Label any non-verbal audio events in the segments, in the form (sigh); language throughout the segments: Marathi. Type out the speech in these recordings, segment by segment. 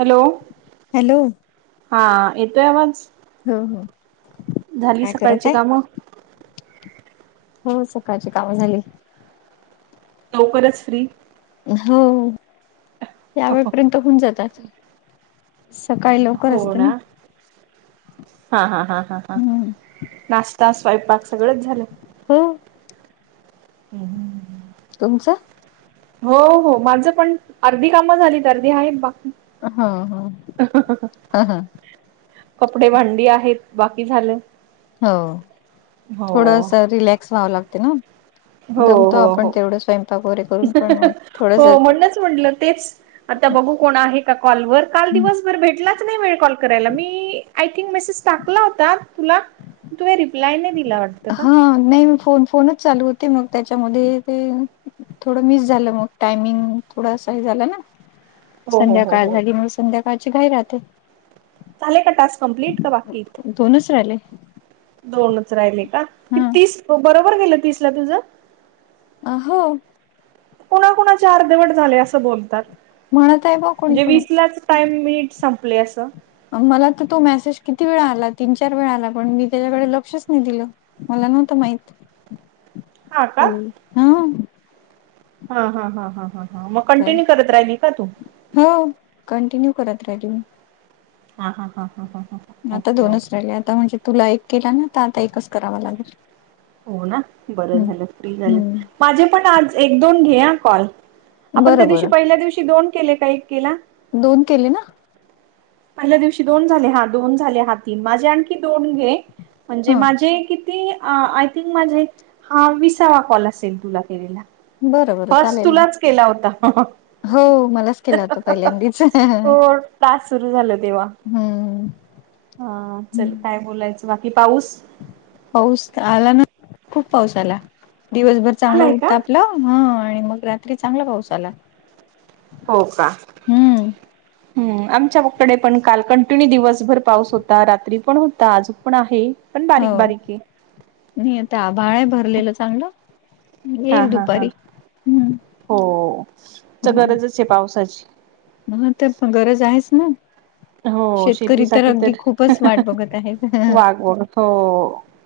हॅलो हॅलो हा येतोय मज हो हो झाली काय करत सकाळची आहे? कामं हो सकाळची कामं झाली. लवकरच फ्री हो यावेेळेपर्यंत होऊन जातात सकाळी लवकर हो असते ना हा हा हा हा हा. हम्म नाश्ता स्वयंपाक सगळच झालं. हम हम् तुमचं हो हो माझं पण अर्धी कामं झालीत अर्धी आहे. हा हा हा हा. कपडे भांडी आहेत बाकी झाले. हो थोडस रिलॅक्स व्हावं लागते ना. हो दमतो हो आपण हो तेवढं स्वयंपाक वगैरे करून पण मग थोडस हो म्हणणच म्हटलं तेच. आता बघू कोण आहे का कॉल वर काल दिवस... भेटलाच नाही वेळ कॉल कराला मी आ थिंग मेसेज टाकला होता तुला..... तुम्ही रिप्लाय नाही दिला वाट... हा नाही म फोन फोनच चालू होते मग त्याच्यामध्ये ते..... थोडं मिस झालं मग टायमिंग थोडं असं झालं ना... हो हो हो संध्याकाळ हो झाली मग संध्याकाळची घाई राहते... झाले का टास्क कंप्लीट का बाकीत आहेत... दोनच राहिले... दोनच राहिले का कि हा तीस बरोबर गेलं तीस ला तुझ..... आहो.... कुणा कुणाचे अर्धवट झाले असं बोलतात म्हणत आहे बा कोणी म्हणजे कोणी वीसलाच...... टाइम मिनि संपले असं..... मला तर तो मेसेज किती वेळा आला तीन चार वेळा आला पण मी त्याच्याकडे लक्षच नाही दिलं..... मला नव्हत माहित हा का हा....... हा हा ह ह ह ह मग तर कंटिन्यू करत राहिली का तू.... हो कंटिन्यू करत राहिेले मी....... हा हा हा हा....... आता ओके दोनच ओके राहिले आता म्हणजे तुला एक केला ना आ आता एकच....... करावा लागेल हो ना बरं हम्म झालं फ्री झालं..... हम्म माझे पण आज एक दोन घे या कॉल आपण त्या बरं दिवशी बरं पहिल्या दिवशी दोन केले का एक केला.... दोन केले ना....... पहिल्या दिवशी दोन झाले हा दोन झाले हा तीन माझे आणखी दोन घे म्हणजे ह माझे की...... ते आय थिंक माझे हा विसावा कॉल असेल तुला केलेला...... बरं बरं फर्स चालेल ना तुलाच केला होता हा........ हो मलाच केला होत पहिल्यांदाच........ टास्क सुरू झाल तेव्हा....... हम्म.... हा चल काय बोलायचं बाकी पाऊस..... पाऊस आला ना खूप पाऊस आला दिवसभर चांगला आलाय का हुत आपलं.... हा आणि मग रात्री चांगला पाऊस आला.... हो का. हम्. (unintelligible) हम्म आमच्याकडे पण काल कंटिन्यू दिवसभर पाऊस होता रात्री पण होता आजून पण आहे.... पण बारीक हो बारीक आहे. नाही आता आभाळ आहे भरलेलं चांगलं.... हा येईल हा हा दुपारी हम्म हो तर हो गरजच आहे पावसाची.... ह ते गरज आहेच ना..... हो शेतकरी तर शेतीसाठी अगदी खूपच वाट बघत आहेत... वाघ बघ हो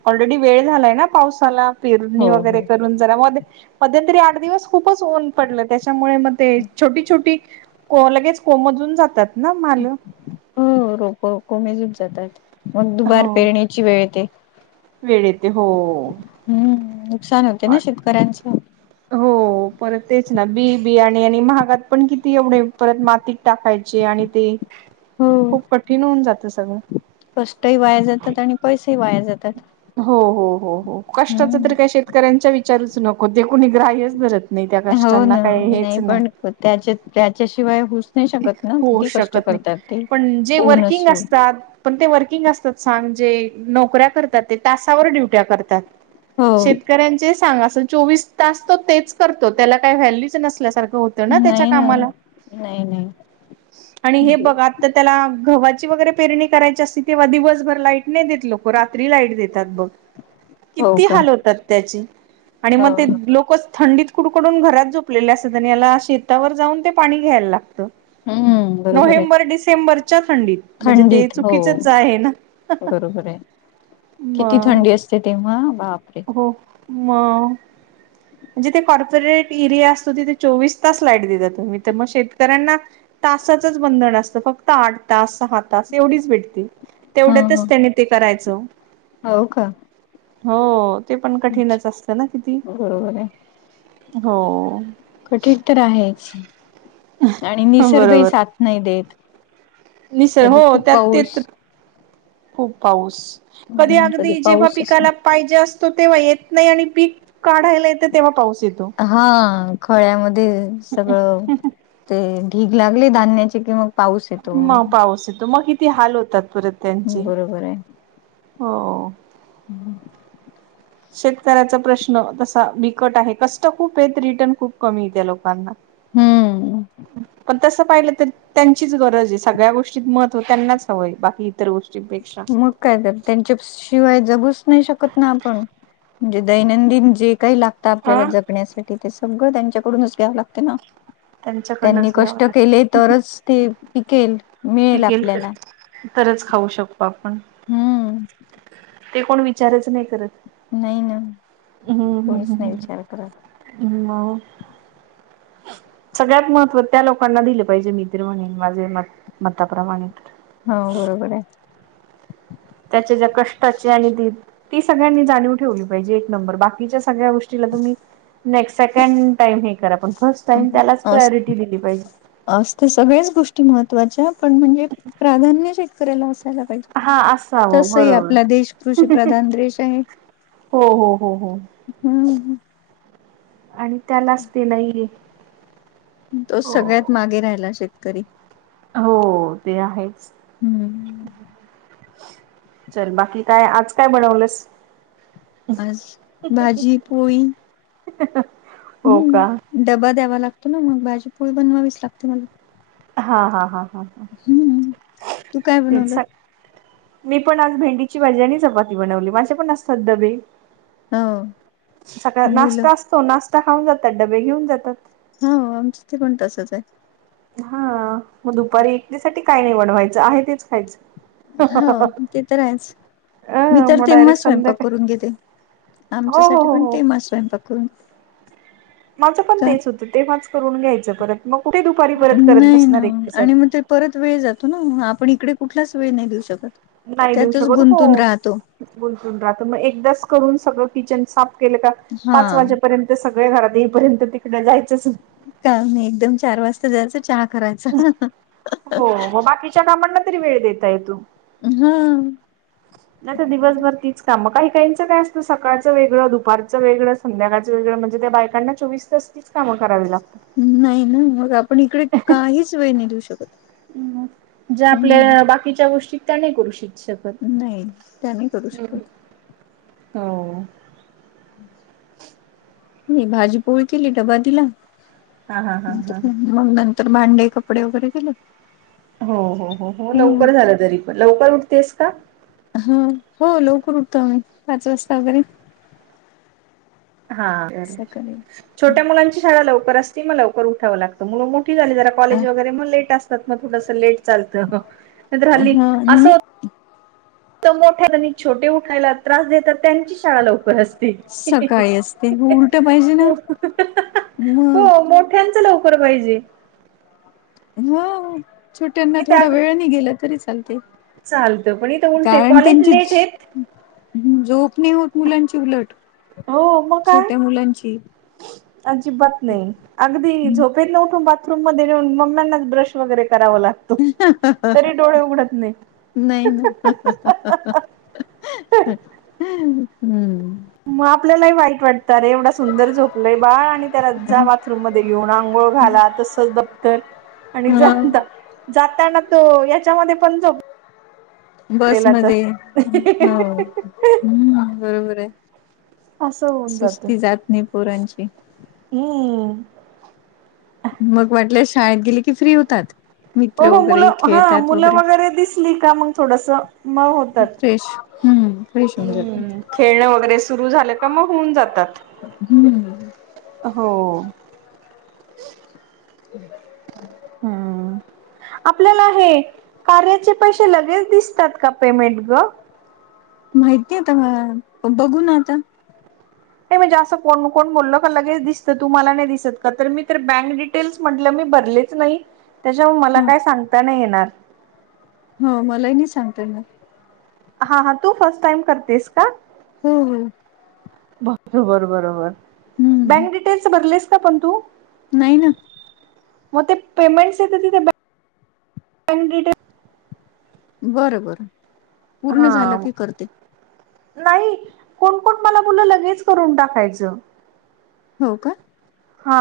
ऑलरेडी वेळ झालाय ना पावसाला पेरणी हो वगैरे हो करून.... मध्यंतरी आठ दिवस खूपच ऊन पडलं त्याच्यामुळे मग ते छोटी छोटी.... को लगेच कोमधून जातात ना माल... हो रोप कोमेजून जातात मग दुबार हो पेरण्याची वेळेत.... वेळ येते हो... हम्म नुकसान होते ना शेतकऱ्यांचं..... हो परत तेच ना बी बिया आणि महागात पण किती एवढे परत मातीत टाकायचे आणि ते... हो खूप कठीण होऊन जातं सगळं... कष्ट ही वाया जातात आणि पैसे ही वाया जातात.... हो हो हो हो कष्टाच तर काही हम्म शेतकऱ्यांच्या विचारच नको ते कुणी ग्राह्यच धरत.... नाही त्या हो कष्टांना ना काही हेच नाही.... पण त्याच्या त्याच्याशिवाय हु... नाही शकत ना, होऊ किती कष्ट शकत नाही. करतात ते पण जे ऊन वर्किंग असून. असतात पण ते वर्किंग असतात सांग जे नोकऱ्या करतात ते तासावर ड्युट्या करतात. हो शेतकऱ्यांचे सांग अस चोवीस तास तो तेच करतो त्याला काय व्हॅल्यूच नसल्यासारखं होत. नाही ना, नाही नाही. आणि हे म्हणजे बघ तर त्याला गव्हाची वगैरे पेरणी करायची असती. तेव्हा दिवसभर लाईट नाही देत. लोकं रात्री लाईट देतात. बघ (unintelligible) किती का हाल होतात त्याची आणि हो मग ते लोकच थंडीत कुडकडून घरात झोपलेले असत्यात आणि याला शेतावर जाऊन ते पाणी घ्यायला लागतं. हम्म नोव्हेंबर, डिसेंबरच्या थंडीत. म्हणजे ते थंडित हो चुकीचच आहे ना बरोबर हाय. म किती थंडी असते तेव्हा बापरे! मगं. जिथे कॉर्पोरेट एरिया असतो. तिथे चोवीस तास लाईट देतात. तुम्ही तर मग शेतकऱ्यांना तासाचच बंधन असतं फक्त आठ तास, सहा तास एवढीच भेटती तेवढ्यातच त्याने ते करायचं. हाव का! हो. ते पण अच्छा, कठीणच असतं. ना किती बरोबर हाय हो.. कठीण तर आहेच आणि निसर्गही बरोबर साथ नाही देत. निसर्ग कधी हो खूप त्यात पाऊस. ते खूप पाऊस कधी हम्म अगदी जेव्ह पाऊस असला पिकाला पाहिजे असतो तेव्हा येत नाही. आणि पीक काढायला येत तेव्हा पाऊस येतो. हा खळ्यामध्ये सगळं ते ढीग लागली. धान्याचे कि मग पाऊस येतो मग पाऊस येतो. मग किती हाल होतात परत त्यांचे बरोबर हो. हम्म शेतकऱ्याचा प्रश्न तसा बिकट आहे कष्ट खूप हायत रिटर्न खूप कमी हाय त्या लोकांना. हम्म पण तसं पाहिलं तर त्यांचीच गरज हेय सगळ्या गोष्टीत मत हो त्यांनाच हवंय. बाकी इतर गोष्टी मग काय तर, त्यांच्या शिवाय जगूच नाही शकत. ना आपण म्हणजे. दैनंदिन जे काही लागत आपल्याला हा जपण्यासाठी ते सगळं. त्यांच्याकडूनच घ्यावं लागते. ना त्यांनी त्यांच्याकडनंच घ्यावं कष्ट लागेल केले तरच. ते पिकेल. मिळेल पिकेल आपल्याला तरच खाऊ शकतो. आपण हम्म ते कोण विचारच नाही करत. नाही ना, कोणीच नाही विचार करत. ह मगं सगळ्यात महत्त्व त्या लोकांना दिले पाहिजे. मी तर म्हणेन माझे मतं मताप्रमाणे. हा बरोबर हाय. त्याच्या ज्या कष्टाचे आणि ती सगळ्यांनी जाणीव ठेवली. पाहिजे. एक नंबर बाकीच्या सगळ्या गोष्टीला तुम्ही ने सेकंड टाईम हे करा पण फर्स्ट टाईम त्यालाच प्रायोरिटी दिली पाहिजे. अस ते सगळ्याच गोष्टी महत्त्वाच्या पण म्हणजे. प्राधान्य शेतकऱ्याला असायला पाहिजे. हा असावं तस ही आपला बरोबर देश कृषीप्रधान देश आहे. हो हो. हो. हो हम्म. आणि त्यालाच ते नाहीय तो सगळ्यात मागे राहिला शेतकरी. हो. ते आहे. हम्म. चल बाकी काय आज काय म्हणवलंस आज. भाजी पोळी. (unintelligible) हो, का? हम्म डबा द्यावा लागतो ना. मग भाजी- पोळी बनवावीच लागते, मला. हा, हा, हा, हा. हम्म तू काय बनवलं तेचसा मी पण आज, भेंडीची भाजी आणि चपाती बनवली. माझे पण असतात डबे. हो सकाळ मुलं नाश्टा असतो. नाश्ता खाऊन जातात. डबे घेऊन जातात. हो. आमच इथे पण तसंचय. हा, मग दुपारी एकटीसाठी, काय नाही बनवायचं. आहे तेच खायचं. हो. ते तर आहेच. मी अ तर, मग तेंव्हाच डायरेक्ट स्वयंपाक संध्याकाळी करून घेते. हो हो आमच्यासाठी हो पण हो तेंव्हाच स्वयंपाक करुन. माझं पण तेच होतं. तेंव्हाच करून घ्यायचं. परत मग कुठे? दुपारी परत करत नाही ना बसणार, आणि एकटीसाठी. मग ते परत वेळ जातो ना. आपण इकडे, कुठलाच वेळ नाही देऊ शकत. नाही देऊ त्यातच शकत हो गुंतून राहतो. गुंतून राहतो. मग एकदाच करून, सगळं किचन साफ केलं का. हा पाच वाजेपर्यंत ते सगळे घरात येईपर्यंत, तिकडं जायचंच नाही. काम नाही. एकदम चार वाजता जायचं, चहा करायचा. (unintelligible) च्या कामांना तरी, वेळ देता येतो. हं. नाही तर, दिवसभर तीच कामं. काही काहीचं काय असतं, सकाळचं वेगळं, दुपारचं वेगळं. संध्याकाळच वेगळं. म्हणजे त्या बायकांना, चोवीस तास तिचं काम करावी लागतात. नाही न. मग आपण इकडे, काहीच वेळ नाही देऊ शकत. मग, ज्या हम्म आपल्या बाकीच्या गोष्टीत त्या, नाही करू शिक शक नाही. त्या नाही करू शकत. हो. मी भाजी- पोळी केली. डबा दिला. हा हा हा आता हा (unintelligible) मग नंतर भांडे, कपडे वगैरे केलं. हो, हो, हो, हो. लवकर झालं तरी पण. लवकर उठतेस का? ह. हो. लवकर उठतो आम्ही. पाच वाजता वैगेरे. हा, सकाळी छोट्या मुलांची शाळा लवकर असती. मग लवकर उठावं लागतं. मुलं मोठी झाली जरा अ कॉलेज वैगेरे मग लेट असतात. थोडंसं लेट चालत. नाहीतर हल्ली, हा अस नाही होत मोठ्या (unintelligible) आणि छोटे उठायला त्रास देतात. त्यांची शाळा लवकर असते. सकाळी असते. हो, उलट पाहिजे ना. हो मग. मोठ्यांचं लवकर पाहिजे. हो. छोट्यांना इथे थोडा अग वेळनी गेलं तरी चालते. चालतं. पण इथं उलटय. कॉलेज लेटयत ह, झोप नाही होत, मुलांची उलट. हो, मग काय. छोट्या मुलांची अजिबात नाही. अगदी हम्म. झोप पेतन उठून बाथरूम मध्येे नेऊन, मम्म्यांना ब्रश वगैरे कराव लागतय. (unintelligible) नाही न. (unintelligible) (unintelligible) हम्म. मग, आपल्यालाही वाईट वाट तर एवढा सुंदर झोपलंय बाळ. आणि त्याला जा, बाथरूम मध्ये घेऊन, आंघोळ घाला. तसच दप्तर आणि हा जाता - जाताना तो, याच्यामध्ये पण झोप बसमध्ये. हो. हम्, बरोबरय. असं होऊन सुस्ती जात नाही पोरांची. हम्म. मग वाटलं, शाळेत गेली की, फ्री होतात. हो, मित्र हो. वगैरे मुलं, हा खेळतात मुलं वगैरे दिसली का, मग थोडस म होतात. फ्रेश हम्म. फ्रेश होऊन जात हम्म. खेळणं वगैरे सुरु झालं का, मग होऊन जातात. हम्म. हो. ह. हम्म (unintelligible) आपल्याला हे कार्याचे पैसे लगेच दिसतात का पेमेंट ग? माहिती आता पण बघू ना आता. नाही म्हणजे असं कोण-कोण बोललं का लगेच दिसतं, तुम्हांला नाही दिसत का? तर मी तर बँक तेच म्हटलं मी भरलेच नाही, त्याच्या (unintelligible) मला ह काय सांगता नाही येणार. हो मलाही नाय सांगता येणार. हा, हा तू फर्स्ट टाइम करतेस का? हम्म हम्. बरोबर, बरोबर हम्म बँक डिटेल्स भरलेस का पण तू? नाही ना. म ते पेमेंटच्या इथ तिथे बँक डिटेल्स बर - बरं. पूर्ण हा. झालं की करते नाही, कोण-कोण मला बोललं लगेच करून टाकायचं. हो का. हा.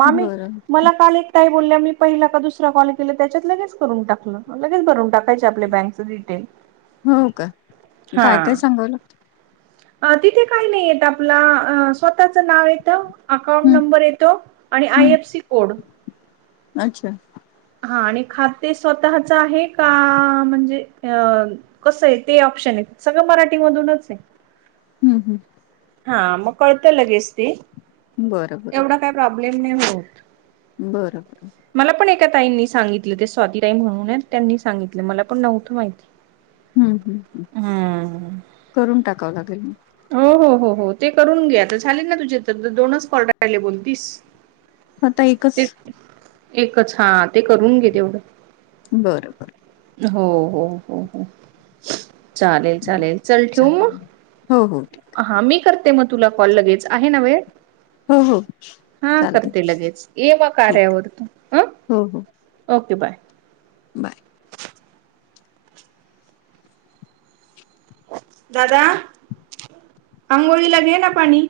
मामी बरं मला काल एक. काय बोलल्या मी पहिला का दुसरा कॉल केला त्याच्यात लगेच करून टाकलं. मग लगेच भरून टाकायचे आपल्या बँकचं डिटेल हो का, काय हा काय सांगवलं. तिथे काय नाही येत आपला स्वतःच नाव येतं. अकॉउंट हम्म नंबर येतो आणि आय एफ हम्म सी कोड. अच्छा. हा आणि खाते स्वतःच आहे का? म्हणजे कसं हे ते ऑप्शन आहे सगळं मराठी मधूनच हे. हम् हम. हा, मग कळतं लगेच ते बर. एवढा काय प्रॉब्लेम नाही होत. बर - बरं. मला पण एका ताईंनी सांगितलं ते स्वाती ताई म्हणून हे त्यांनी सांगितलं मला पण नव्हतं माहित. हम्म हम्म हम्म, करून टाकावं लागेल मग हो-हो-हो-हो, ते करून घ्या आता झाले ना तुझे तर दोनच कॉल राहिले ना बोलतीस. आता एकस. ते एकच हा ते करून घे तेवढं. बर-बरं. हो-हो-हो-हो, चालेल - चालेल चल ठेऊ मग हो-हो. हा मी करते मग तुला कॉल लगेच, आहे ना वेळ? हो हो हा चालते करते लगेच ये मग ठीक कार्यावर तु हं. हो हो ओके बाय. बाय. दादा! आंघोळीला घे ना पाणी.